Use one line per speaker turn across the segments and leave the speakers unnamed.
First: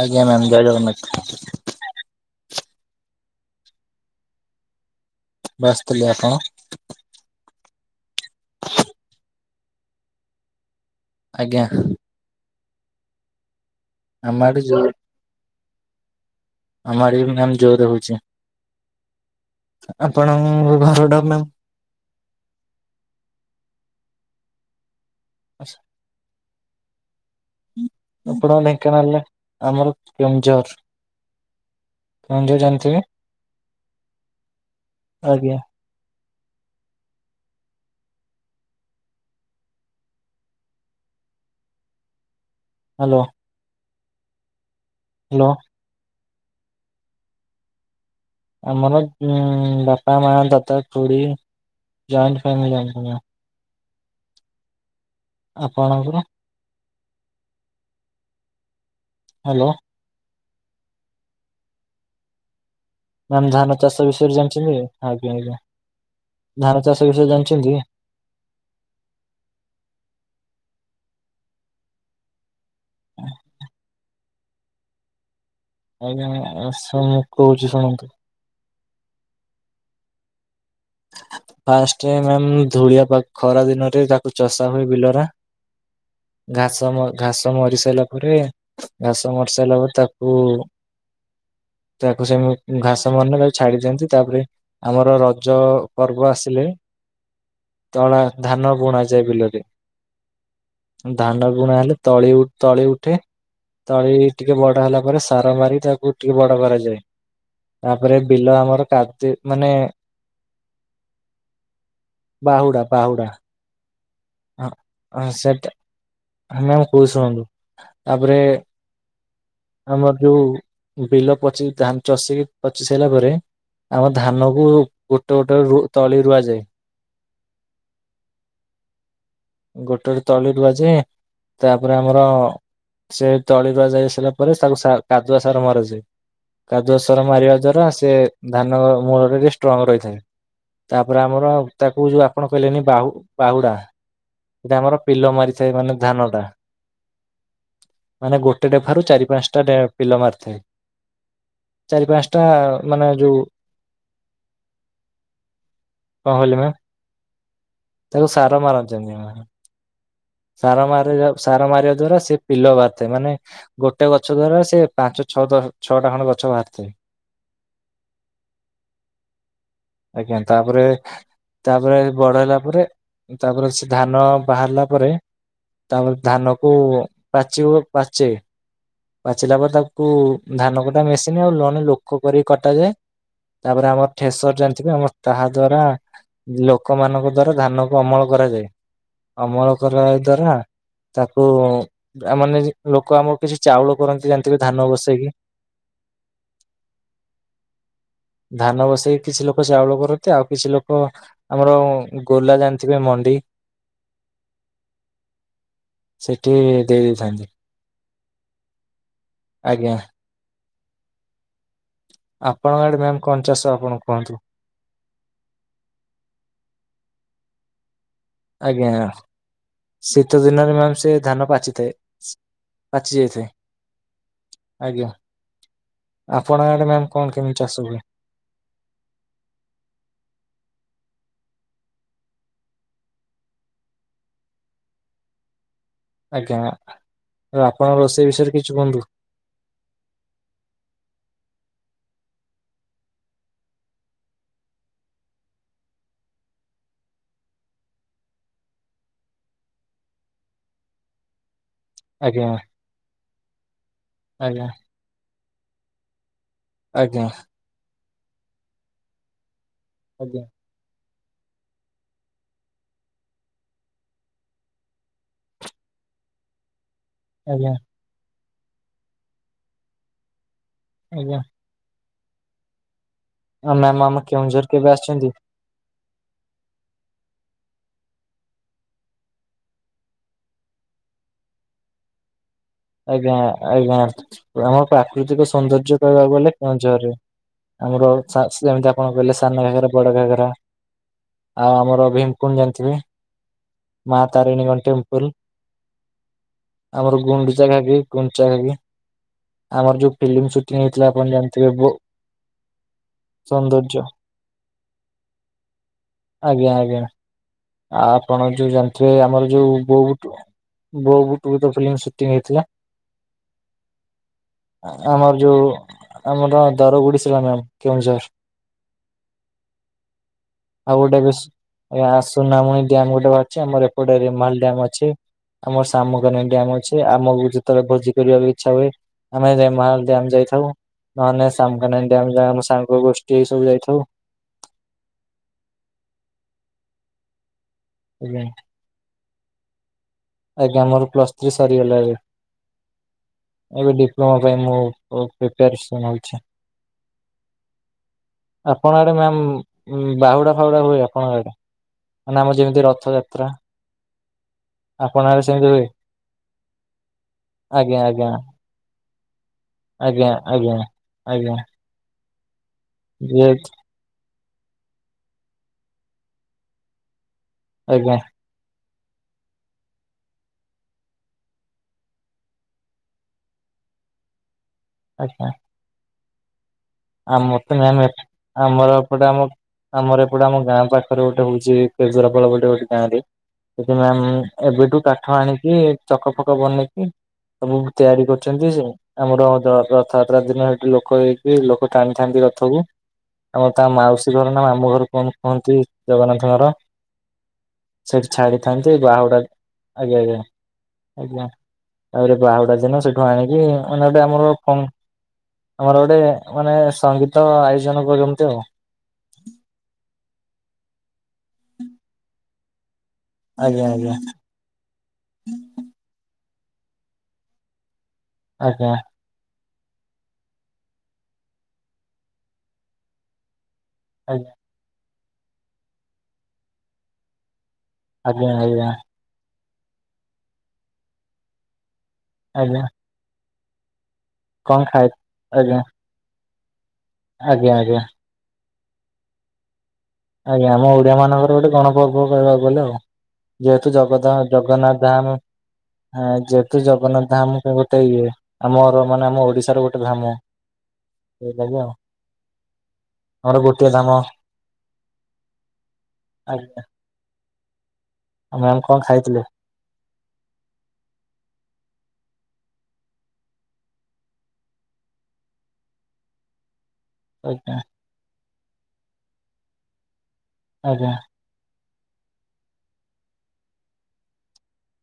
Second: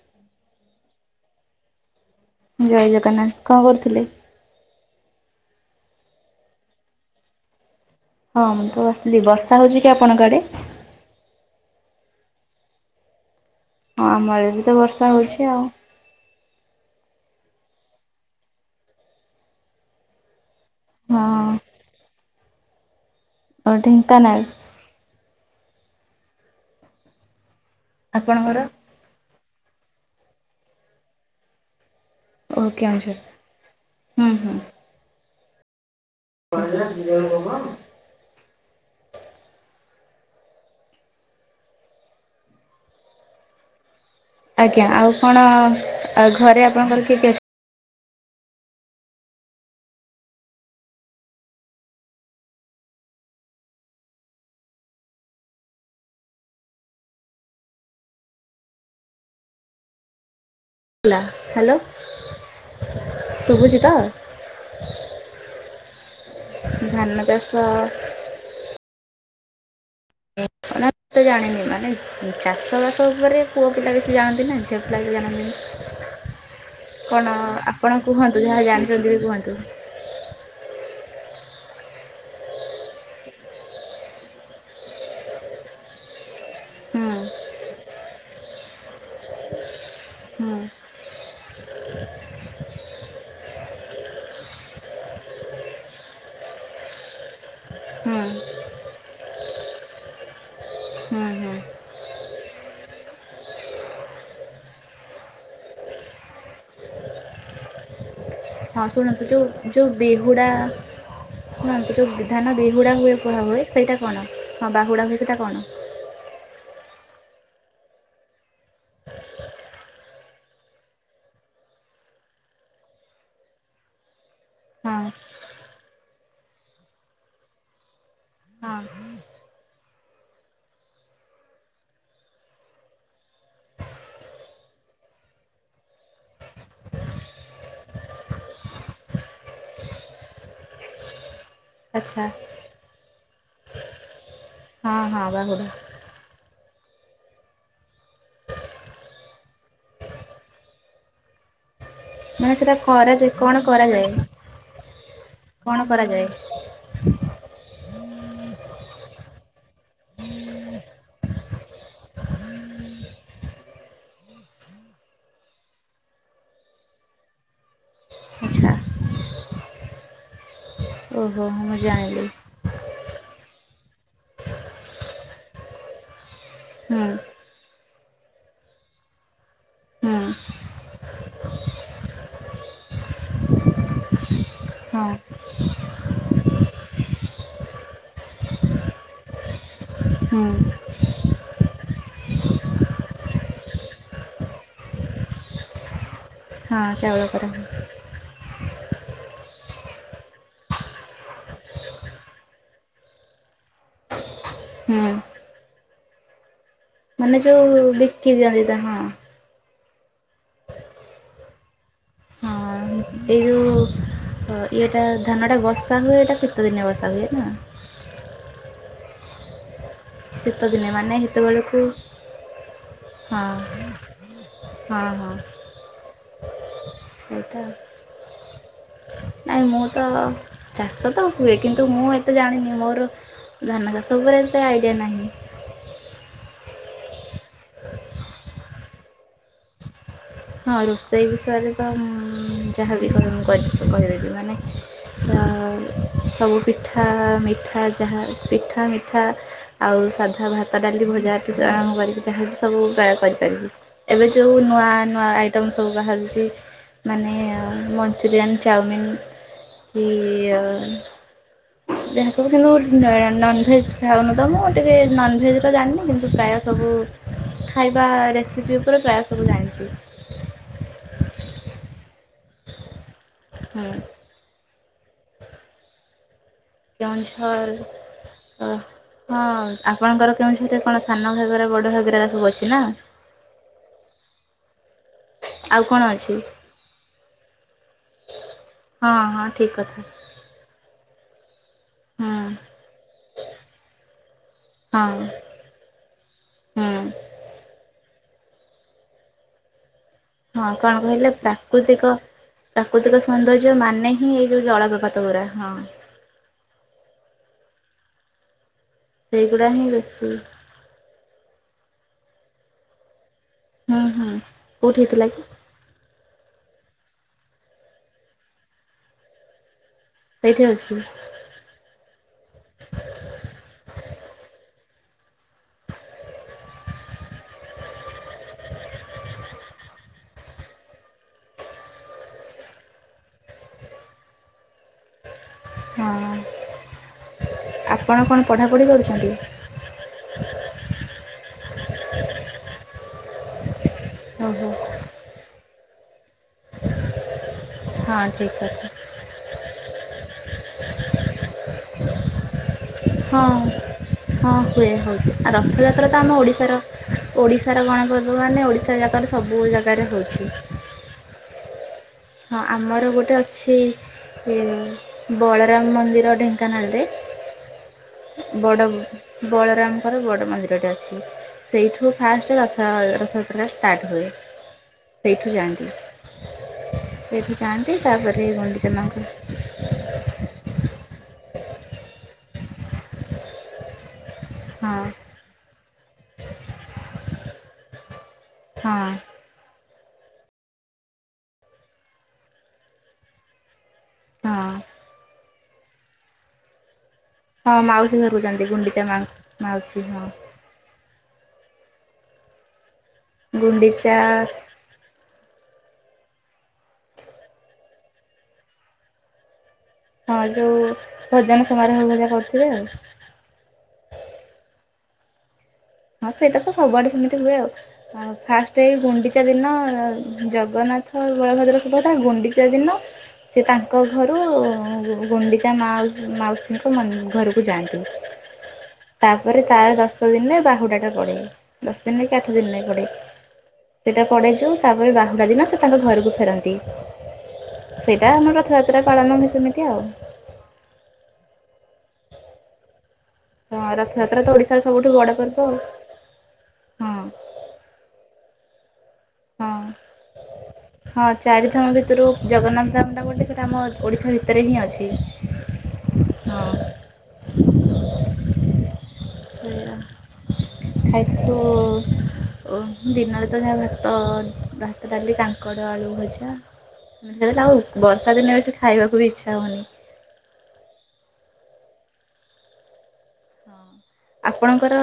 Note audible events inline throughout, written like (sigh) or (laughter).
ଆଜ୍ଞ ମ୍ୟାମ୍ ଜୟ ଜଗନ୍ନାଥ।
ଜୟ ଜଗନ୍ନାଥ କଣ କରୁଥିଲେ?
ବସିଥିଲି ଆପଣ?
ହଁ ମୁଁ ତ ବସିଥିଲି ବର୍ଷା ହେଉଛି କି ଆପଣଙ୍କ ଆଡ଼େ?
ଆଜ୍ଞା।
ହଁ ଆମ ଆଡେ ବି ତ ବର୍ଷା ହଉଛି ଆଉ।
ଆମ ଆଡେ ବି ମ୍ୟାମ ଜୋର ରେ ହଉଛି, ଆପଣଙ୍କ ଘରଟା ମ୍ୟାମ?
ଓ ଢେଙ୍କାନାଳ।
ଆଛା। ଆପଣଙ୍କ
ଆପଣଙ୍କର
ଢେଙ୍କାନାଳ ହେଲେ ଆମର କେନ୍ଦୁଝର। (inaudible) ଯଉ
ଓ
ଜାଣିଥିବେ?
କେଉଁଝର ହୁଁ ହୁଁ
ଆଜ୍ଞା।
(inaudible)
ହ୍ୟାଲୋ।
ଆଜ୍ଞା, ଆଉ କଣ
ହ୍ୟାଲୋ
ଆଉ ଘରେ ଆପଣଙ୍କର କିଏ କିଏ ଅଛ
ଆମର ବାପା, ମା, ଦାଦ, ଖୁଡ଼ୀ ଜଏଣ୍ଟ ଫ୍ୟାମିଲି ଆମର। ଆପଣଙ୍କର? ହ୍ୟାଲୋ।
ହ୍ୟାଲୋ।
ମାନେ ଧାନ
ଶୁଭୁଛି ତ
ଚାଷ ବିଷୟରେ ଜାଣିଛନ୍ତି କି? ଆଜ୍ଞା ଆଜ୍ଞା, ଧାନ ଚାଷ ବିଷୟରେ ଜାଣିଛନ୍ତି?
ଏତେ ଜାଣିନି ମାନେ। ଚାଷବାସ ଉପରେ ପୁଅ ପିଲା ବେସି ଜାଣନ୍ତି ନା ଝିଅ ପିଲା କିଛି ଜାଣନ୍ତିନି।
ଆଜ୍ଞା ମ୍ୟାମ ଆସ ମୁଁ କହୁଛି ଶୁଣନ୍ତୁ?
ତ ଯାହା ଜାଣିଛନ୍ତି ବି କୁହନ୍ତୁ?
ଫାଷ୍ଟ ମ୍ୟାମ୍ ଧୂଳିଆଖ ଖରା ଦିନରେ ତାକୁ ଚଷା ହୁଏ ବିଲରା।
(inaudible)
ଘାସ ମ
ହୁଁ ହୁଁ
ଘାସ ମରି ସାରିଲା ପରେ ଘାସ ମରି ସାରିଲା ପରେ ତାକୁ ତାକୁ ସେମି ଘାସ ମଲେ ତାକୁ ଛାଡି ଦିଅନ୍ତି। ତାପରେ ଆମର ରଜ ଜ ପର୍ବ ଆସିଲେ
ହୁଁ
ତଳା ଧାନ ବୁଣା ଯାଏ ବିଲରେ।
ହୁଁ
ଧାନ
ହୁଁ
ବୁଣା ହେଲେ ତଳି ତଳି ଉଠେ। ତଳି ଟିକେ ବଡ ହେଲା ପରେ ସାର ମାରି ତାକୁ ଟିକେ ବଡ କରାଯାଏ। ତାପରେ ବିଲ ଆମର କାଦୁ ମାନେ
ବେହୁଡ଼ା ଶୁଣନ୍ତୁ ଯୋଉ ଧାନ ବେହୁଡ଼ା ହୁଏ କୁହା ହୁଏ ସେଇଟା କଣ? ହଁ ବାହୁଡ଼ା ହୁଏ
ଅଁ
କଣ?
ସେଟା ହଁ ମ୍ୟାମ କହୁଚି ଶୁଣନ୍ତୁ? ତାପରେ ଆମର ଯୋଉ ବିଲ ପଚି ଧାନ ଚଷି ପଚି ସାରିଲା ପରେ ଆମ ଧାନ କୁ
ହଁ
ଗୋଟେ ଗୋଟେ ତଳି ରୁଆଯାଏ।
ହଁ।
ଗୋଟେ ଗୋଟେ ତଳି ରୁୁଆ ଜାଏ ତାପରେ ଆମର ସେ ତଳି ରୁଆ ଯାଇସାରିଲା ପରେ ତାକୁ ସା କାଦୁଆ ସାର ମରାଯାଏ। କାଦୁଆ ସାର ମାରିବା ଦ୍ଵାରା ସେ ଧାନ ମୂଳ ଟିକେ ଷ୍ଟ୍ରଙ୍ଗ ରହିଥାଏ। ତାପରେ ଆମର ତାକୁ
ଆଚ୍ଛା
ଯୋଉ ଆପଣ କହିଲେନି ବାହୁ ବାହୁଡା ସେଟା ଆମର
ହଁ ହଁ
ପିଲ
ବାହୁଡ଼ା
ମାରିଥାଏ ମାନେ ଧାନ ଟା। ମାନେ ଗୋଟେ ଡେଫାରୁ ଚାରି ପାଞ୍ଚଟା ପିଲ ମାରିଥାଏ। ଚାରି ପାଞ୍ଚଟା
ମାନେ ସେଟା କରାଯାଏ
ଯୋଉ
କଣ କରାଯାଏ? କଣ
କହିଲେ ମ୍ୟାମ
କରାଯାଏ?
ତାକୁ ସାର ମାରଛନ୍ତି ମା। ସାର ମାର ସାର ମାରିବା ଦ୍ଵାରା ସେ ପିଲ ବାହାରିଥାଏ ମାନେ ଗୋଟେ ଗଛ ଦ୍ଵାରା ସେ ପାଞ୍ଚ ଛଅ ଦ ଛଅଟା ଖଣ୍ଡେ ଗଛ ବାହାରିଥାଏ।
ଆଚ୍ଛା।
ଆଜ୍ଞା ତାପରେ
ଓହୋ ମୁଁ
ତାପରେ
ଜାଣିଲି
ବଡ ହେଲା ପରେ ତାପରେ ସେ ଧାନ ବାହାରିଲା ପରେ ତାପରେ ଧାନ କୁ
ହୁଁ
ପାଚିବ ପାଚେ। ପାଚିଲା ପରେ ତାକୁ
ହୁଁ
ଧାନ କଟା ମେସିନି ଆଉ ଜଣେ ଲୋକ କରିକି କଟାଯାଏ। ତାପରେ ଆମର ଠେସର ଚାଲିଥିବେ
ହଁ
ଆମର ତାହା ଦ୍ଵାରା ଲୋକମାନାନଙ୍କ ଦ୍ଵାରା ଧାନ କୁ ଅମଳ କରାଯାଏ, ଅମଳ କରିବା
ହୁଁ
ଦ୍ଵାରା ତାକୁ ମାନେ ଲୋକ ଆମର କିଛି ଚାଉଳ କରନ୍ତି, ଜାଣିଥିବେ ଧାନ ବସେଇକି।
ହଁ, ଚାଉଳ କର।
ଧାନ ବସେଇକି କିଛି ଲୋକ ଚାଉଳ କରନ୍ତି। ଆଉ କିଛି ଲୋକ ଆମର ଗୋଲା ଜାଣିଥିବେ ମଣ୍ଡି
ହୁଁ।
ସେଠି ଦେଇ
ମାନେ
ଦେଇଥାନ୍ତି
ଯୋଉ ବିକି ଦିଅନ୍ତି ତା ହଁ
ଆଜ୍ଞା। ଆପଣଙ୍କ
ହଁ
ଆଡେ ମ୍ୟାାମ
ଏଇ
କଣ ଚାଷ
ଯୋଉ
ଆପଣ କୁହନ୍ତୁ?
ଇଏଟା ଧାନଟା ବର୍ଷା ହୁଏ ଏଟା ଶୀତଦିନ ବର୍ଷା ହୁଏ ନା।
ଆଜ୍ଞା। ଶୀତ ଦିନରେ
ଦିନେ
ମ୍ୟାମ୍ ସେ
ମାନେ
ଧାନ
ସେତେବେଳକୁ
ପାଚିଥାଏ ପାଚିଜାଇ ଥାଏ।
ହଁ ହଁ ହଁ
ଆପଣଙ୍କ ଆଡେ ମ୍ୟାାମ କଣ କେମିତି
ସେଇଟା
ଚାଷ ହୁଏ?
ନାଇଁ ମୁଁ ତ ଚାଷ ତ ହୁଏ କିନ୍ତୁ ମୁଁ ଏତେ ଜାଣିନି ମୋର ଧାନ ଚାଷ ଉପରେ ଏତେ ଆଇଡିଆ ନାହିଁ।
ଆଜ୍ଞା ଆ ଆପଣ ରୋଷେଇ ବିଷୟରେ କିଛି କୁହନ୍ତୁ।
ହଁ ରୋଷେଇ ବିଷୟରେ ତ ଉଁ ଯାହାବି କହିବ ମୁଁ କହିବି କହିବି ମାନେ ସବୁ ପିଠା ମିଠା ଯାହା ପିଠା ମିଠା ଆଉ ସାଧା ଭାତ, ଡାଲି, ଭଜା ଆରମ୍ଭ କରିବି
ଆଜ୍ଞା
ଯାହାବି ସବୁ କରିପାରିବି ଏବେ ଯେଉଁ
ଆଜ୍ଞା
ନୂଆ ନୂଆ ଆଇଟମ୍ ସବୁ ବାହାରୁଛି
ଆଜ୍ଞା
ମାନେ ମଞ୍ଚୁରିଆନ୍, ଚାଓମିନ୍ କି
ଆଜ୍ଞା
ଯାହା ସବୁ କିନ୍ତୁ ନନ୍ଭେଜ୍ ଖାଉନୁ ତ ମୁଁ ଟିକିେ ନନ୍ଭେଜର ଜାଣିନି କିନ୍ତୁ ପ୍ରାୟ ସବୁ
ଆଜ୍ଞା।
ବାହା ରେସିପି ଉପରେ ପ୍ରାୟ ସବୁ ଜାଣିଛି।
ଆଜ୍ଞା
ହୁଁ
ମ୍ୟାମ୍ ଆମ କେଉଁଝର କେବେ ଆସିଛନ୍ତି।
କେଉଁଝର ହଁ ଆପଣଙ୍କର କେଉଁଝରେ କଣ ସାନ ଘାଘରା ବଡ଼ ଘାଘରା ସବୁ ଅଛି ନା?
ଆଜ୍ଞା ଆଜ୍ଞା ଆମର ପ୍ରାକୃତିକ
ଆଉ
ସୌନ୍ଦର୍ଯ୍ୟ
କଣ ଅଛି
କହିବାକୁ ଗଲେ କେଉଁଝର ରେ। ଆମର ସେମିତି
ହଁ
ଆପଣ କହିଲେ
ହଁ
ସାନ
ଠିକ୍
ଘାଘରା
କଥା
ବଡ ଘାଘରା। ଆଉ ଆମର ଭୀମ
ହୁଁ
କୋଣ ଜାଣିଥିବେ? ମା ତାରିଣୀଙ୍କ
ହଁ
ଟେମ୍ପୁଲ।
ହୁଁ
ଆମର ଗୁଣ୍ଡୁଚା ଘାଘି ଗୁଣ୍ଡଚା ଘାଘି। ଆମର ଯୋଉ ପିଲ୍ମି
ହଁ କଣ କହିଲେ ପ୍ରାକୃତିକ ପ୍ରାକୃତିକ ସୌନ୍ଦର୍ଯ୍ୟ ମାନେ ହିଁ ଏଇ ଯୋଉ ଜଳପ୍ରପାତ ଗୁୁରା ହଁ।
ଆଜ୍ଞା ଆଜ୍ଞା ଆପଣ ଜଉ ଜାଣିଥିବେ ଆମର ଜଉ
ସେଇଗୁଡ଼ା ହିଁ
ବ
ବେଶୀ
ବୋଉ ବୁଟୁ ଭୂତ ଫିଲ୍ମ ସୁଟିଂ ହେଇଥିଲା।
ହୁଁ ହୁଁ କେଉଁଠି ହେଇଥିଲା
ଆମର
କି
ଯଉ ଆମ ଗା ଦରବୁଡ଼ିସୀଲା ମ୍ୟାମ କେଉଁଝର।
ସେଇଠି ଅଛି
(inaudible) ସୁୁନାମୁଣି ଡ୍ୟାମ ଟେ ଅଛି ଆମର ଏପଟେ ରିମାଲ୍ ଡ୍ୟାମ ଅଛି। ଆମର ସାମକାନ ଡ୍ୟାମ ଅଛି ଆମକୁ ଯେତେବେଳେ ଭୋଜି କରିବାକୁ ଇଚ୍ଛା ହୁଏ ଆମେ ମାହାଲ ଡ୍ୟାମ ଯାଇଥାଉ ନହେଲେ ସାମକାନ ଡ୍ୟାମ ଆମ ସାଙ୍ଗ ଗୋଷ୍ଠୀ ଏଇ ସବୁ ଯାଇଥାଉ।
ହଁ ଆପଣ
ଆଜ୍ଞା
କଣ ପଢ଼ାପଢ଼ି କରୁଛନ୍ତି?
ଆଜ୍ଞା ମୋର ପ୍ଲସ୍ ଥ୍ରୀ ସରିଗଲା ଏବେ ଏବେ ଡିପ୍ଲୋମା ପାଇଁ
ଓହୋ
ମୁଁ ଓ ପ୍ରିପାରେସନ୍ ହଉଛି।
ହଁ। ଠିକ୍ କଥା।
ଆପଣଙ୍କ ଆଡେ ମ୍ୟାାମ ବାହୁଡା ଫାଉଡା ହୁଏ ଆପଣଙ୍କ ଆଡେ? ମାନେ ଆମର ଯେମିତି ରଥଯାତ୍ରା
ହଁ ହଁ। ହୁଏ ହେଉଛି
ଆପଣଙ୍କ ଆଡେ
ଆ
ସେମିତି ହୁଏ?
ରଥଯାତ୍ରା ତ ଆମ ଓଡ଼ିଶାର ଓଡ଼ିଶାର
ଆଜ୍ଞା ଆଜ୍ଞା
ଗଣପର୍ବ ମାନେ ଓଡ଼ିଶା ଜାକର ସ ସବୁ ଜାକ
ଆଜ୍ଞା ଆଜ୍ଞା ଆଜ୍ଞା।
ହଁ ଆମର ଗୋଟେ ଅଛି ଏ ମନ୍ଦିର ଢେଙ୍କାନାଳରେ
ଆଜ୍ଞା।
ବଡ଼ ବଳରାମଙ୍କର ବଡ଼ ମନ୍ଦିରଟେ ଅଛି। ସେଇଠୁ ଫାଷ୍ଟ ରଥ ରଥଯାତ୍ରା ଷ୍ଟାର୍ଟ ହୁଏ
ଆଜ୍ଞା।
ସେଇଠୁ ଯାଆନ୍ତି। ସେଇଠୁ
ଆମର ତ
ଯାଆନ୍ତି ତାପରେ ଗୁଣ୍ଡିଚା
ଆମର
ମାଙ୍କୁ
ଏପଟେ ଆମ ଆମର ଏପଟେ ଆମ ଗାଁ ପାଖରେ ଗୋଟେ ହଉଛି କେଜରାପଳ ଗୋଟେ ଗୋଟେ ଗାଁ ରେ ସେଠି ମାମ୍
ହଁ
ଏବେଠୁ କାଠ ଆଣିକି ଚକ ଫକ ବନେଇକି ସବୁ ତିଆରି କରୁଛନ୍ତି ସେ
ହଁ
ଆମର ର ରଥ ରଥଯାତ୍ରା ଦିନ ସେଠି ଲୋକ ହେଇକି ଲୋ କ ଟାଣିଥାନ୍ତି ରଥକୁ ଆମ ତା ମାଉସୀ ଘର ନା
ହଁ।
ମାମୁଁ ଘରୁ କୁହ ହୁଅନ୍ତି ଜଗନ୍ନାଥଙ୍କର।
ହଁ ମାଉସୀ
ସେଠି
ଘରକୁ ଯାଆନ୍ତି
ଛାଡିଥାନ୍ତି
ଗୁଣ୍ଡିଚା ମା
ବାହୁଡା
ମାଉସୀ ହଁ
ଆଜ୍ଞା ଆଜ୍ଞା। ଆଜ୍ଞା ତାପରେ ବାହୁଡା ଦିନ ସେଠୁ ଆଣିକି ଅ
ଗୁଣ୍ଡିଚା
ଗଟେ ଆମର ଫ ଆମର ଗୋଟେ ମାନେ ସଙ୍ଗୀତ ଆୟୋଜନ କରନ୍ତି ଆଉ।
ହଁ ଯୋଉ ଭୋଜନ ସମାରୋହ ଭଳିଆ କରୁଥିବେ ଆଉ।
ଆଜ୍ଞା ଆଜ୍ଞା।
ହଁ ସେଇଟା ତ ସବୁଆଡେ ସେମିତି ହୁଏ ଆଉ ଫାଷ୍ଟ
ଆଜ୍ଞା
ଏଇ ଗୁଣ୍ଡି ଚା ଦିନ ଜଗନ୍ନାଥ ଆଉ ବଳଭଦ୍ର ସୁଭଦ୍ରା ଗୁଣ୍ଡିଚା ଦିନ ସେ ତାଙ୍କ ଘରୁ
ଆଜ୍ଞା।
ଗୁଣ୍ଡିଚା ମାଉ ମାଉସୀଙ୍କ ମ ଘରକୁ ଯାଆନ୍ତି।
ଆଜ୍ଞା ଆଜ୍ଞା।
ତାପରେ ତାର ଦଶ ଦିନରେ ବାହୁଡ଼ାଟା ପଡେ ଦଶ ଦିନରେ କି ଆଠ
ଆଜ୍ଞା
ଦିନରେ ପଡ଼େ। ସେଇଟା ପଡ଼େ ଯୋଉ
କଣ ଖାଇ
ତାପରେ ବାହୁଡ଼ା ଦିନ ସେ
ଆଜ୍ଞା
ତାଙ୍କ ଘରକୁ ଫେରନ୍ତି।
ଆଜ୍ଞା ଆଜ୍ଞା।
ଏଇଆ ଆମର ରଥଯାତ୍ରା ପାଳନ ହୁଏ ସେମିତି ଆଉ।
ଆଜ୍ଞା ଆମ ଓଡିଆ ମାନଙ୍କର ଗୋଟେ ଗଣ ପର୍ବ କହିବାକୁ ଗଲେ ଆଉ। ଯେହେତୁ
ହଁ
ଜଗ ଧା
ରଥଯାତ୍ରା ତ ଓଡିଶାର
ଜଗନ୍ନାଥ
ସବୁଠୁ ବଡ
ଧାମ
ପର୍ବ ଆଉ
ହଁ ଯେହେତୁ
ହଁ
ଜଗନ୍ନାଥ ଧାମ ଗୋଟେ ଇଏ ଆମର ମାନେ ଆମ
ହଁ।
ଓଡିଶାର ଗୋଟେ ଧାମ।
ହଁ
ସେଇଲାଗି ଆଉ
ଚାରିଥମ ଭିତରୁ ଜଗନ୍ନାଥ ଧାମ ଟା ଗୋଟେ
ଆମର
ସେଟା ଆମ
ଗୋଟିଏ ଧାମ
ଓଡିଶା ଭିତ ରେ ହିଁ ଅଛି। ହଁ
ଆଜ୍ଞା। ଆଉ ମ୍ୟାାମ କଣ ଖାଇଥିଲେ।
ସେ ଖାଇଥିଲୁ ଓ ଦିନରେ ତ ଯାହା ଭାତ ଭାତ ଡାଲି କାଙ୍କଡ଼ ଭଜା। ମୁ କହିଲି ଆଉ
ଆଜ୍ଞା
ବର୍ଷା ଦିନେ ବେଶୀ ଖାଇବାକୁ ବି ଇଚ୍ଛା ହେଉନି।
ଆଜ୍ଞା।
ହଁ ଆପଣଙ୍କର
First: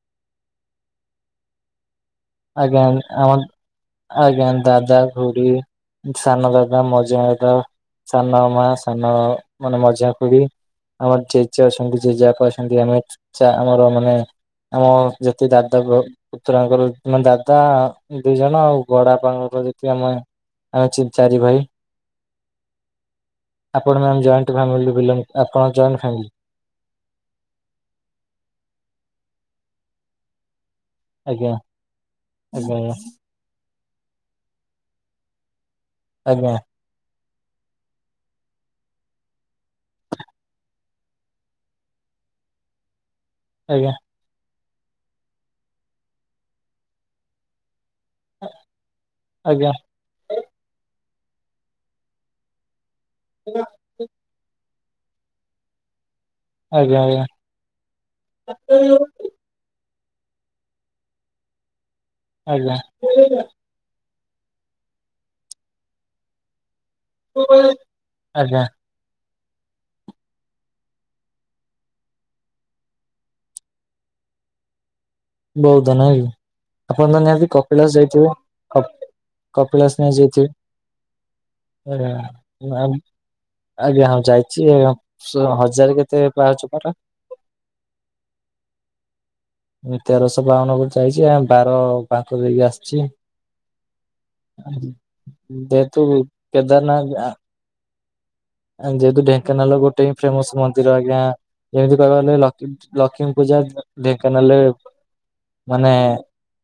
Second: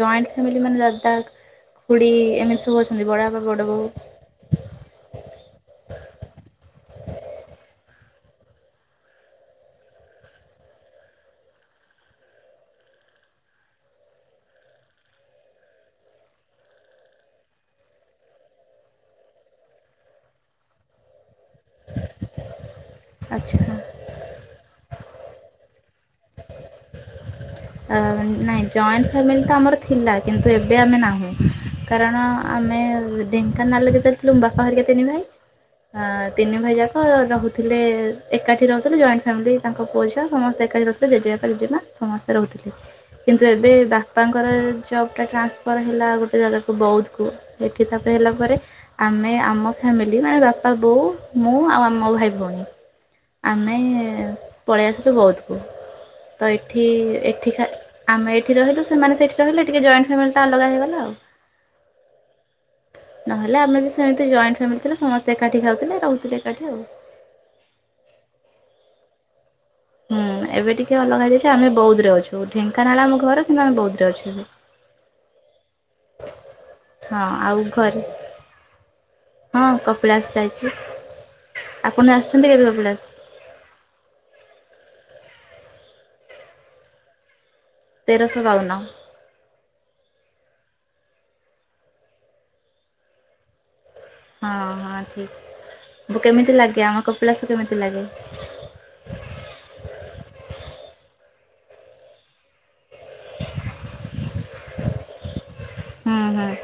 ଜଏଣ୍ଟ ଫ୍ୟାମିଲି ମାନେ ଦାଦା ଖୁଡ଼ି କେମିତି ସବୁ
ଆଜ୍ଞା
ଅଛନ୍ତି ବଡ
ଆମ
ବାବା ବଡ ବୋଉ।
ଆଜ୍ଞା ଦାଦା ଘୁଡି ସାନ ଦାଦା ମଝିଆ ଦାଦା ସାନ ମା ସାନ ମାନେ ମଝିଆ ଖୁଡ଼ି ଆମର ଜେଜେ ଅଛନ୍ତି ଜେଜେ ବାପା ଅଛନ୍ତି ଆମେ ଚା ଆମର ମାନେ ଆମ ଯେତେ ଦାଦା ପୁ ପୁତୁରା ଙ୍କର ଆମ ଦାଦା ଦି ଜଣ ଆଉ ବଡ ବାପାଙ୍କ ଯ ଦି ଆମେ ଆ ଚିଁ ଚାରି ଭାଇ
ଆଚ୍ଛା।
ଆପଣ ମାମ୍ ଜଏଣ୍ଟ ଫ୍ୟାମିଲି ବିଲଙ୍ଗ ଆପଣ ଜଏଣ୍ଟ ଫ୍ୟାମିଲି
ନାଇଁ ଜଏଣ୍ଟ ଫ୍ୟାମିଲି ତ ଆମର ଥିଲା କିନ୍ତୁ ଏବେ ଆମେ ନା ହୁଁ
ଆଜ୍ଞା
କାରଣ
ଆଜ୍ଞା
ଆମେ ଢେଙ୍କାନାଳରେ ଯେତେବେ ଥିଲୁ ବାପା ହରିକା ତିନି ଭାଇ ହଁ
ଆଜ୍ଞା
ତିନି ଭାଇ ଯା କ ରହୁଥିଲେ ଏକାଠି ରହୁଥିଲେ ଜଏଣ୍ଟ ଫ୍ୟାମିଲି ତାଙ୍କ ପୁଅ ଝିଅ ସମସ୍ତେ ଏକାଠି ରହୁଥିଲେ ଜେଜେବାପା ଜେଜେମା ସମସ୍ ରହୁଥିଲେ କିନ୍ତୁ ଏବେ
ଆଜ୍ଞା
ବା ପାଙ୍କର ଜବଟା ଟ୍ରାନ୍ସଫର୍ ହେଲା ଆଉ ଗୋଟେ ଜାଗାକୁ ବୌଦ୍ଧକୁ। ଏଠି ତାପେରେ ହେଲା ପରେ ଆମେ ଆମ
ଆଜ୍ଞା
ଫ୍ୟାମି ଲିନେ ଆମେ ବାପା ବୋଉ ମୁଁ ଆଉ ଆମ ମୋ ଭାଇ ଭଉଣୀ ଆମେ ପଳେଇ ଆସିଲୁ ବୌଦ୍ଧକୁ ତ ଏଠି
ଆଜ୍ଞା
ଏଠି ଖା ଆମେ ଏଠି ରହିଲୁ ସେମାନେ ସେଇଠି ରହିଲେ ଟିକେ ଜଏଣ୍ଟ ଫ୍ୟାମିଲଟା ଅଲଗା ହେଇଗଲା ଆଉ
ଆଜ୍ଞା ଆଜ୍ଞା
ନହେଲେ ଆମେ ବି ସେ ସେମିତି ଜଏଣ୍ଟ ଫ୍ୟାମିଲି ଥିଲେ ସମସ୍ତେ ଏକାଠି ଖାଉଥିଲେ ରହୁଥିଲେ ଏକାଠି ଆଉ।
ଆଜ୍ଞା।
ହୁଁ ଏବେ ଟିକେ ଅଲଗା ହେଇଯାଇଛି ଆମେ ବୌଦ୍ଦରେ ଅଛୁ ଢେଙ୍କାନାଳ ଆମ ଘର କିନ୍ତୁ ଆମେ ବୌଦ୍ଧରେ ଅଛୁ ଏବେ। ହଁ।
ବୌଦ୍ଧ ନାଇଁ କି ଆପଣ ତ
ହଁ
ନିହାତି
ଆଉ
କପିଳାସ
ଘରେ
ଯାଇଥିବ। କପ୍
ହଁ
କପିଳାସ ନିହାତି
ଯାଇଛି
ଯାଇଥିବେ
ଆପଣ
(unintelligible)
ଆସିଛନ୍ତି କେବେ
ମାମ୍।
କପିଳାସ?
ଆଜ୍ଞା ହଁ ଯାଇଛି ଆଉ ସେ ହଜାରେ କେତେ ପାହାଚ ପରା।
ତେରଶ ବାଉନ।
ମୁଁ ତେରଶ ବାଉନକୁ ଯାଇଚି ଆଉ ବାର ବାଙ୍କ ଦେଇ ବି ଆସଚି।
ହଁ ହଁ ଠିକ୍।
ଯେ ତୁ
କେମିତି ଲାଗେ ଆମ
କେଦାରନାଦ୍ ଆଁ
କପିଳାସ କେମିତି ଲାଗେ?
ଆଁ ଯେହେତୁ ଢେଙ୍କାନାଳର ଗୋଟେ ହିଁ ଫେମସ୍ ମନ୍ଦିର ଆଜ୍ଞା ଯେମିତି କହିବାକୁ ଗଲେ ଲକିଡ୍ ଲକ୍ଷୀମି ପୂଜା ଢେଙ୍କାନାଲରେ
ହୁଁ ହୁଁ।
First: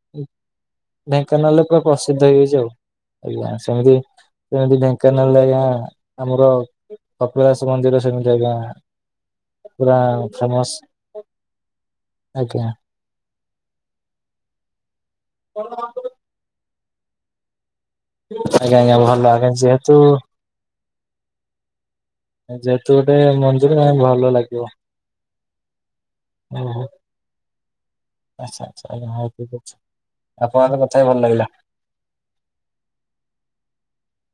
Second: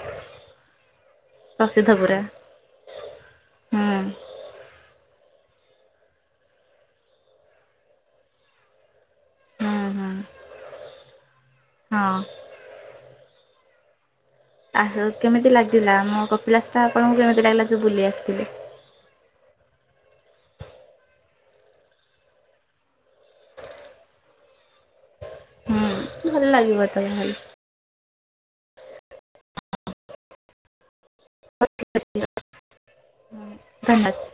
ଢେଙ୍କାନାଲରେ ପୁରା ପ୍ରସିଦ୍ଧ ହେଇଯାଇଚି ଆଉ ଆଜ୍ଞା
ହୁଁ
ସେମିତି କୁହନ୍ତି ଢେଙ୍କାନାଳରେ ଆଜ୍ଞା ଆମର କପିଳାସ ମନ୍ଦିର ସେମିତି ଆଜ୍ଞା।
ହୁଁ
ପୁରା
ହୁଁ
ଫ୍ରେମସ୍
ହଁ
ଆଜ୍ଞା।
ଆହୁ କେମିତି ଲାଗିଲା ଆମ କପିିଲାସଟା ଆପଣଙ୍କୁ କେମିତି ଲାଗିଲା ଯୋଉ ବୁଲି ଆସ୍
ଆଜ୍ଞା ଆଜ୍ଞା ଭଲ ଆଜ୍ଞା ଯେହେତୁ ଯେହେତୁ ଏବେ (unintelligible) ଭଲ ଲାଗିବ।
ହୁଁ ଭଲ
ଓହୋ
ଲାଗିବ ତାହେଲେ।
ଆଚ୍ଛା ଆଚ୍ଛା ଆଜ୍ଞା ହଉ ଠିକ୍ ଅଛି ଆପଣଙ୍କ କଥା ଭଲ ଲାଗିଲା।
(unintelligible) ହୁଁ ଧନ୍ୟବାଦ୍।